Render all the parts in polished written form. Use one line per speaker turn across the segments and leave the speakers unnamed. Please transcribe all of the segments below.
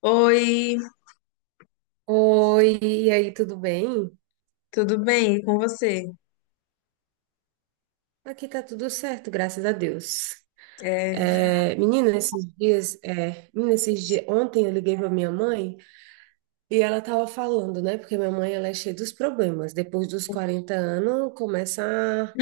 Oi,
Oi, e aí, tudo bem?
tudo bem? E com você?
Aqui tá tudo certo, graças a Deus.
É,
É, menina, esses dias, ontem eu liguei pra minha mãe e ela tava falando, né? Porque minha mãe, ela é cheia dos problemas. Depois dos 40 anos, começa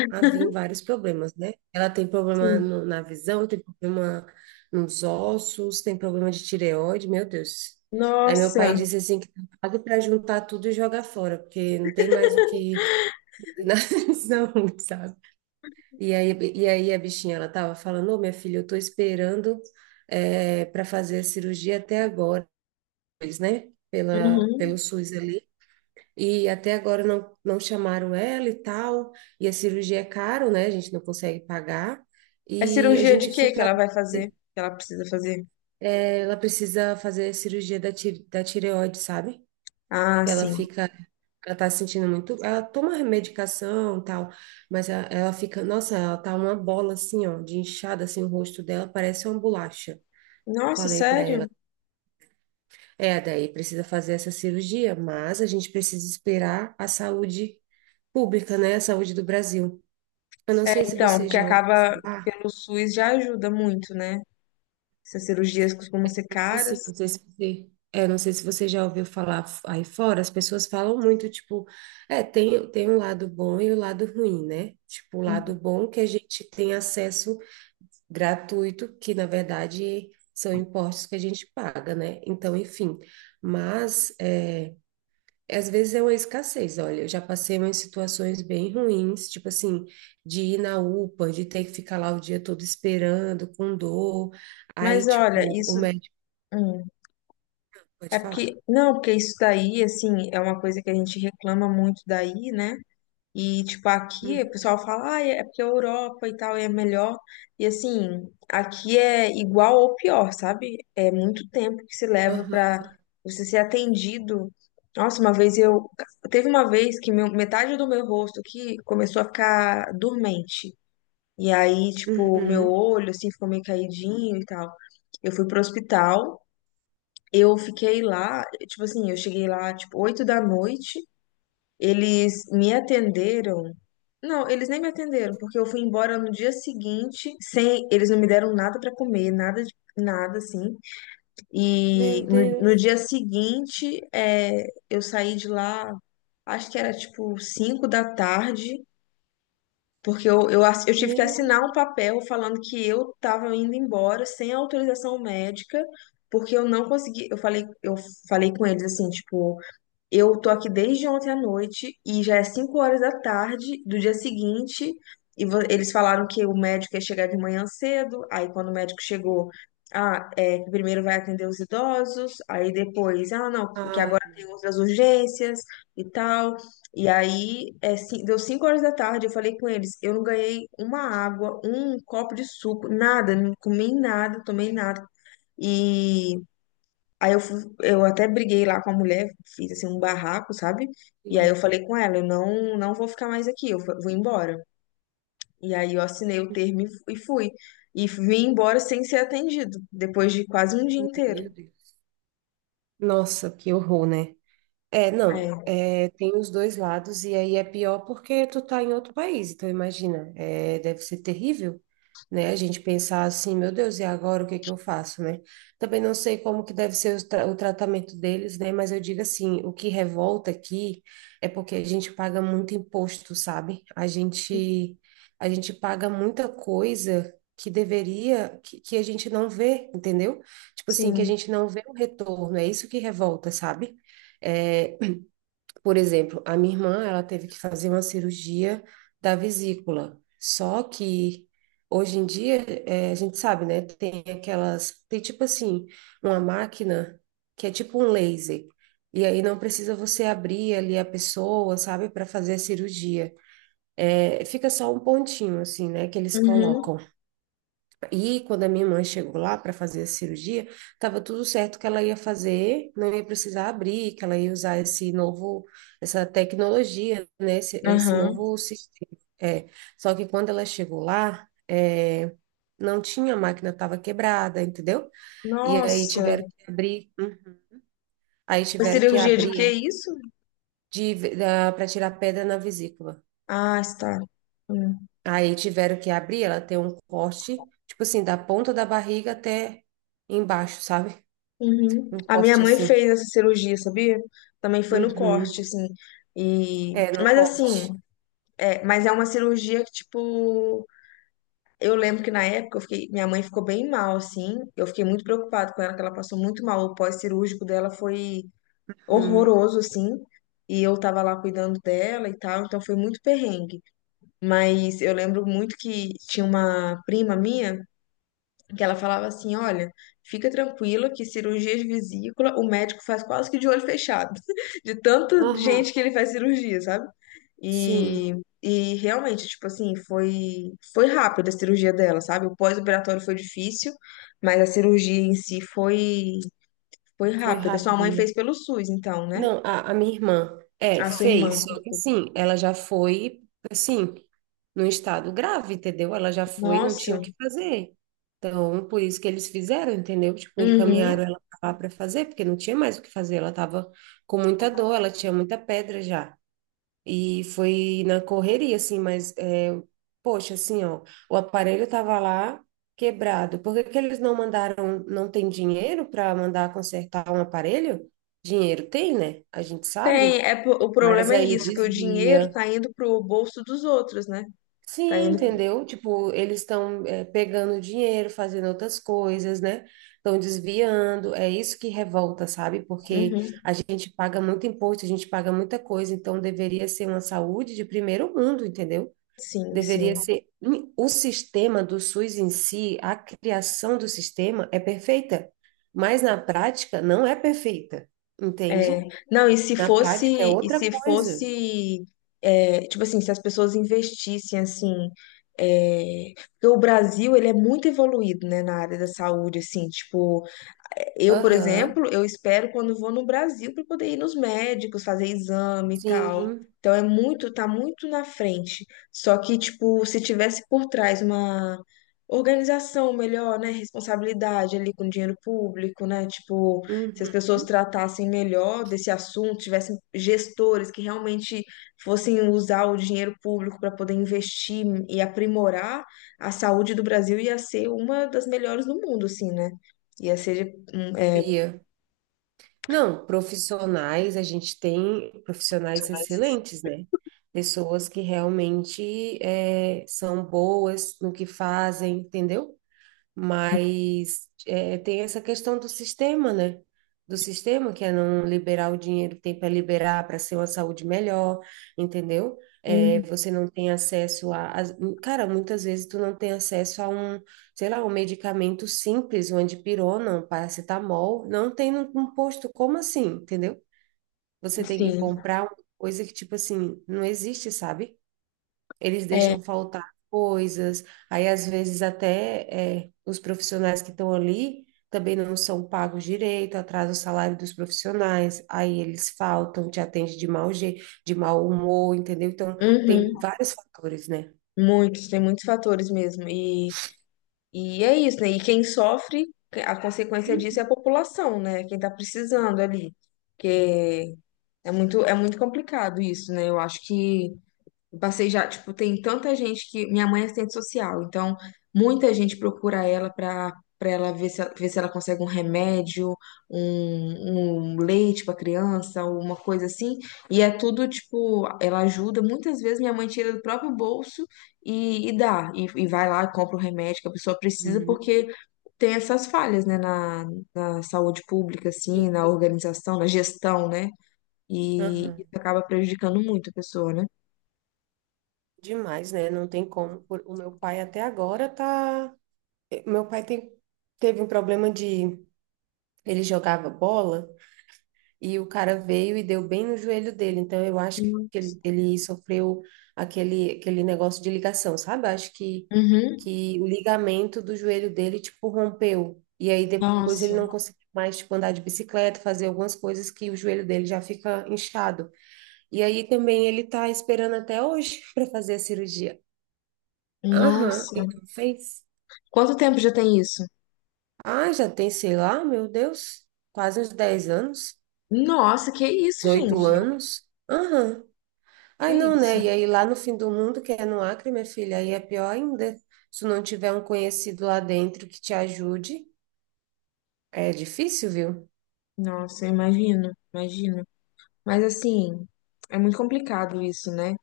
a vir vários problemas, né? Ela tem problema
sim.
na visão, tem problema nos ossos, tem problema de tireoide, meu Deus. Aí meu pai
Nossa,
disse assim que tá pago pra juntar tudo e jogar fora, porque não tem mais o que. Não. Sabe? E aí, a bichinha, ela tava falando: ô, minha filha, eu tô esperando para fazer a cirurgia até agora, eles, né? Pelo
uhum.
SUS ali. E até agora não chamaram ela e tal. E a cirurgia é caro, né? A gente não consegue pagar.
É
E a
cirurgia de
gente
quê que
fica.
ela vai fazer?
eh,
Que ela precisa fazer?
Ela precisa fazer a cirurgia da tireoide, sabe?
Ah,
que ela
sim.
fica, Ela tá se sentindo muito, ela toma medicação e tal, mas ela, fica, nossa, ela tá uma bola assim, ó, de inchada assim, o rosto dela parece uma bolacha.
Nossa,
Falei para ela,
sério?
daí precisa fazer essa cirurgia, mas a gente precisa esperar a saúde pública, né, a saúde do Brasil. Eu não sei se
Então,
você
porque
já ouviu
acaba
falar,
pelo SUS já ajuda muito, né? Essas cirurgias costumam ser caras.
Assim, não sei se você, é, não sei se você já ouviu falar aí fora, as pessoas falam muito, tipo, tem, um lado bom e o lado ruim, né? Tipo, o lado bom que a gente tem acesso gratuito, que na verdade são impostos que a gente paga, né? Então, enfim, mas às vezes é uma escassez. Olha, eu já passei umas situações bem ruins, tipo assim, de ir na UPA, de ter que ficar lá o dia todo esperando, com dor, aí,
Mas olha,
tipo, o
isso
médico
hum, é
pode falar.
porque não, porque isso daí assim é uma coisa que a gente reclama muito daí, né? E, tipo, aqui o pessoal fala, ah, é porque a Europa e tal é melhor. E, assim, aqui é igual ou pior, sabe? É muito tempo que se leva
Aham.
pra você ser atendido. Nossa, uma vez eu. Teve uma vez que metade do meu rosto aqui começou a ficar dormente. E aí, tipo, meu
Uhum.
olho, assim, ficou meio caidinho e tal. Eu fui pro hospital, eu fiquei lá, tipo assim, eu cheguei lá, tipo, 8 da noite. Eles me atenderam. Não, eles nem me atenderam, porque eu fui embora no dia seguinte, sem, eles não me deram nada pra comer, nada de nada assim. E
Meu
no
Deus.
dia seguinte, é, eu saí de lá, acho que era tipo 5 da tarde, porque eu tive que
Meu...
assinar um papel falando que eu tava indo embora sem autorização médica, porque eu não consegui, eu falei com eles assim, tipo, eu tô aqui desde ontem à noite e já é 5 horas da tarde do dia seguinte. E eles falaram que o médico ia chegar de manhã cedo. Aí, quando o médico chegou, ah, é que primeiro vai atender os idosos. Aí depois, ah, não, porque agora
Ai,
tem outras urgências e tal. E aí, deu 5 horas da tarde. Eu falei com eles: eu não ganhei uma água, um copo de suco, nada, não comi nada, tomei nada. E. Aí eu até briguei lá com a mulher, fiz assim um barraco, sabe? E aí
sim.
eu falei com ela, eu não, não vou ficar mais aqui, vou embora. E aí eu assinei o termo e fui. E vim embora sem ser atendido, depois de quase um dia inteiro.
Meu Deus. Nossa, que horror, né? É, não,
É,
tem os dois lados, e aí é pior porque tu tá em outro país, então imagina, deve ser terrível, né? A gente pensar assim, meu Deus, e agora o que é que eu faço, né? Também não sei como que deve ser o tratamento deles, né? Mas eu digo assim, o que revolta aqui é porque a gente paga muito imposto, sabe? A gente paga muita coisa que deveria, que a gente não vê, entendeu? Tipo assim, que a
sim.
gente não vê o retorno, é isso que revolta, sabe? É, por exemplo, a minha irmã, ela teve que fazer uma cirurgia da vesícula. Só que hoje em dia, a gente sabe, né? Tem tipo assim, uma máquina que é tipo um laser. E aí não precisa você abrir ali a pessoa, sabe, para fazer a cirurgia. Fica só um pontinho assim, né, que eles
Uhum,
colocam. E quando a minha mãe chegou lá para fazer a cirurgia, estava tudo certo que ela ia fazer, não ia precisar abrir, que ela ia usar essa tecnologia, né? Esse
aham.
novo sistema. É. Só que quando ela chegou lá, não tinha, a máquina estava quebrada, entendeu? E aí
Nossa,
tiveram que abrir, hum, aí
foi
tiveram que
cirurgia de que
abrir
isso?
de, para tirar pedra na vesícula.
Ah, está. Hum,
Aí tiveram que abrir, ela tem um corte, tipo assim, da ponta da barriga até embaixo, sabe?
Uhum.
Um
A minha
corte
mãe
assim.
fez essa cirurgia, sabia? Também foi no corte,
Uhum.
assim. E...
É, num
Mas assim,
corte.
é, mas é uma cirurgia que, tipo, eu lembro que na época eu fiquei, minha mãe ficou bem mal, assim. Eu fiquei muito preocupada com ela, que ela passou muito mal. O pós-cirúrgico dela foi
Uhum.
horroroso, assim. E eu tava lá cuidando dela e tal, então foi muito perrengue. Mas eu lembro muito que tinha uma prima minha que ela falava assim, olha, fica tranquila que cirurgia de vesícula o médico faz quase que de olho fechado, de tanta gente
Aham.
que ele faz cirurgia, sabe? E,
Sim,
e realmente, tipo assim, foi, foi rápida a cirurgia dela, sabe? O pós-operatório foi difícil, mas a cirurgia em si foi, foi
foi
rápida. Sua
rápido,
mãe fez
né?
pelo SUS, então, né?
Não, a minha irmã,
A sua irmã.
fez, só que assim, ela já foi, assim, num estado grave, entendeu? Ela já foi, não tinha
Nossa.
o que fazer. Então, por isso que eles fizeram, entendeu? Tipo,
Uhum.
encaminharam ela lá para fazer, porque não tinha mais o que fazer, ela tava com muita dor, ela tinha muita pedra já. E foi na correria, assim, mas, poxa, assim, ó, o aparelho tava lá quebrado. Por que que eles não mandaram, não tem dinheiro para mandar consertar um aparelho? Dinheiro tem, né? A gente
Tem,
sabe,
é, o
mas
problema é
aí
isso, que o dinheiro
desvia.
tá indo pro bolso dos outros, né? Tá
Sim,
indo.
entendeu? Tipo, eles estão, pegando dinheiro, fazendo outras coisas, né? Estão desviando. É isso que revolta, sabe? Porque
Uhum.
a gente paga muito imposto, a gente paga muita coisa, então deveria ser uma saúde de primeiro mundo, entendeu?
Sim, sim.
Deveria ser. O sistema do SUS em si, a criação do sistema é perfeita, mas na prática não é perfeita,
É,
entende?
não, e se
Na prática é
fosse, e
outra
se
coisa.
fosse, é, tipo assim, se as pessoas investissem assim, é, porque o Brasil, ele é muito evoluído, né, na área da saúde, assim, tipo, eu, por
Aham,
exemplo, eu espero quando vou no Brasil para poder ir nos médicos, fazer exame e tal.
sim.
Então é muito, tá muito na frente. Só que, tipo, se tivesse por trás uma organização melhor, né? Responsabilidade ali com dinheiro público, né? Tipo, se
Uhum.
as pessoas tratassem melhor desse assunto, tivessem gestores que realmente fossem usar o dinheiro público para poder investir e aprimorar, a saúde do Brasil ia ser uma das melhores do mundo, assim, né? Ia ser hum, é,
Ia. Não, profissionais, a gente tem profissionais excelentes, né? Pessoas que realmente são boas no que fazem, entendeu? Mas tem essa questão do sistema, né? Do sistema, que é não liberar o dinheiro que tem para liberar para ser uma saúde melhor, entendeu? É,
hum,
você não tem acesso Cara, muitas vezes tu não tem acesso a um, sei lá, um medicamento simples, uma dipirona, um paracetamol, não tem num posto. Como assim, entendeu? Você tem que
sim,
comprar uma coisa que, tipo assim, não existe, sabe? Eles
é,
deixam faltar coisas, aí às vezes até os profissionais que estão ali também não são pagos direito, atrasa o salário dos profissionais, aí eles faltam, te atende de mau jeito, de mau humor, entendeu? Então, tem
uhum,
vários fatores, né?
muitos, tem muitos fatores mesmo. E é isso, né? E quem sofre, a consequência disso é a
Uhum.
população, né? Quem tá
É.
precisando ali. Porque é muito complicado isso, né? Eu acho que eu passei já, tipo, tem tanta gente que. Minha mãe é assistente social, então muita gente procura ela pra, pra ela ver se ela consegue um remédio, um leite pra criança, uma coisa assim. E é tudo, tipo, ela ajuda. Muitas vezes minha mãe tira do próprio bolso e dá. E vai lá, e compra o remédio que a pessoa precisa,
Uhum.
porque tem essas falhas, né, na, na saúde pública, assim,
Sim.
na organização, na gestão, né? E
Aham.
isso acaba prejudicando muito a pessoa, né?
Demais, né? Não tem como. O meu pai até agora tá. Meu pai tem. Teve um problema de. Ele jogava bola e o cara veio e deu bem no joelho dele. Então eu acho que ele sofreu aquele negócio de ligação, sabe? Eu acho que,
Uhum.
que o ligamento do joelho dele, tipo, rompeu. E aí depois ele
Nossa,
não conseguiu mais, tipo, andar de bicicleta, fazer algumas coisas que o joelho dele já fica inchado. E aí também ele tá esperando até hoje para fazer a cirurgia. Aham,
nossa.
ele não fez.
Quanto tempo já tem isso?
Ah, já tem, sei lá, meu Deus, quase uns 10 anos,
Nossa, que isso,
18
gente?
anos. Aham. Ai,
Que
não, né?
isso?
E aí lá no fim do mundo, que é no Acre, minha filha, aí é pior ainda. Se tu não tiver um conhecido lá dentro que te ajude, é difícil, viu?
Nossa, eu imagino, imagino. Mas assim, é muito complicado isso, né?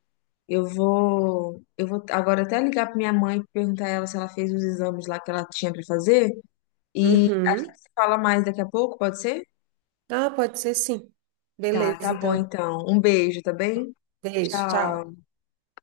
Eu vou agora até ligar pra minha mãe e perguntar a ela se ela fez os exames lá que ela tinha pra fazer e
Uhum.
fala mais daqui a pouco, pode ser?
Ah, pode ser sim.
Tá, tá
Beleza,
bom
então.
então. Um beijo, tá bem?
Beijo, tchau.
Tchau.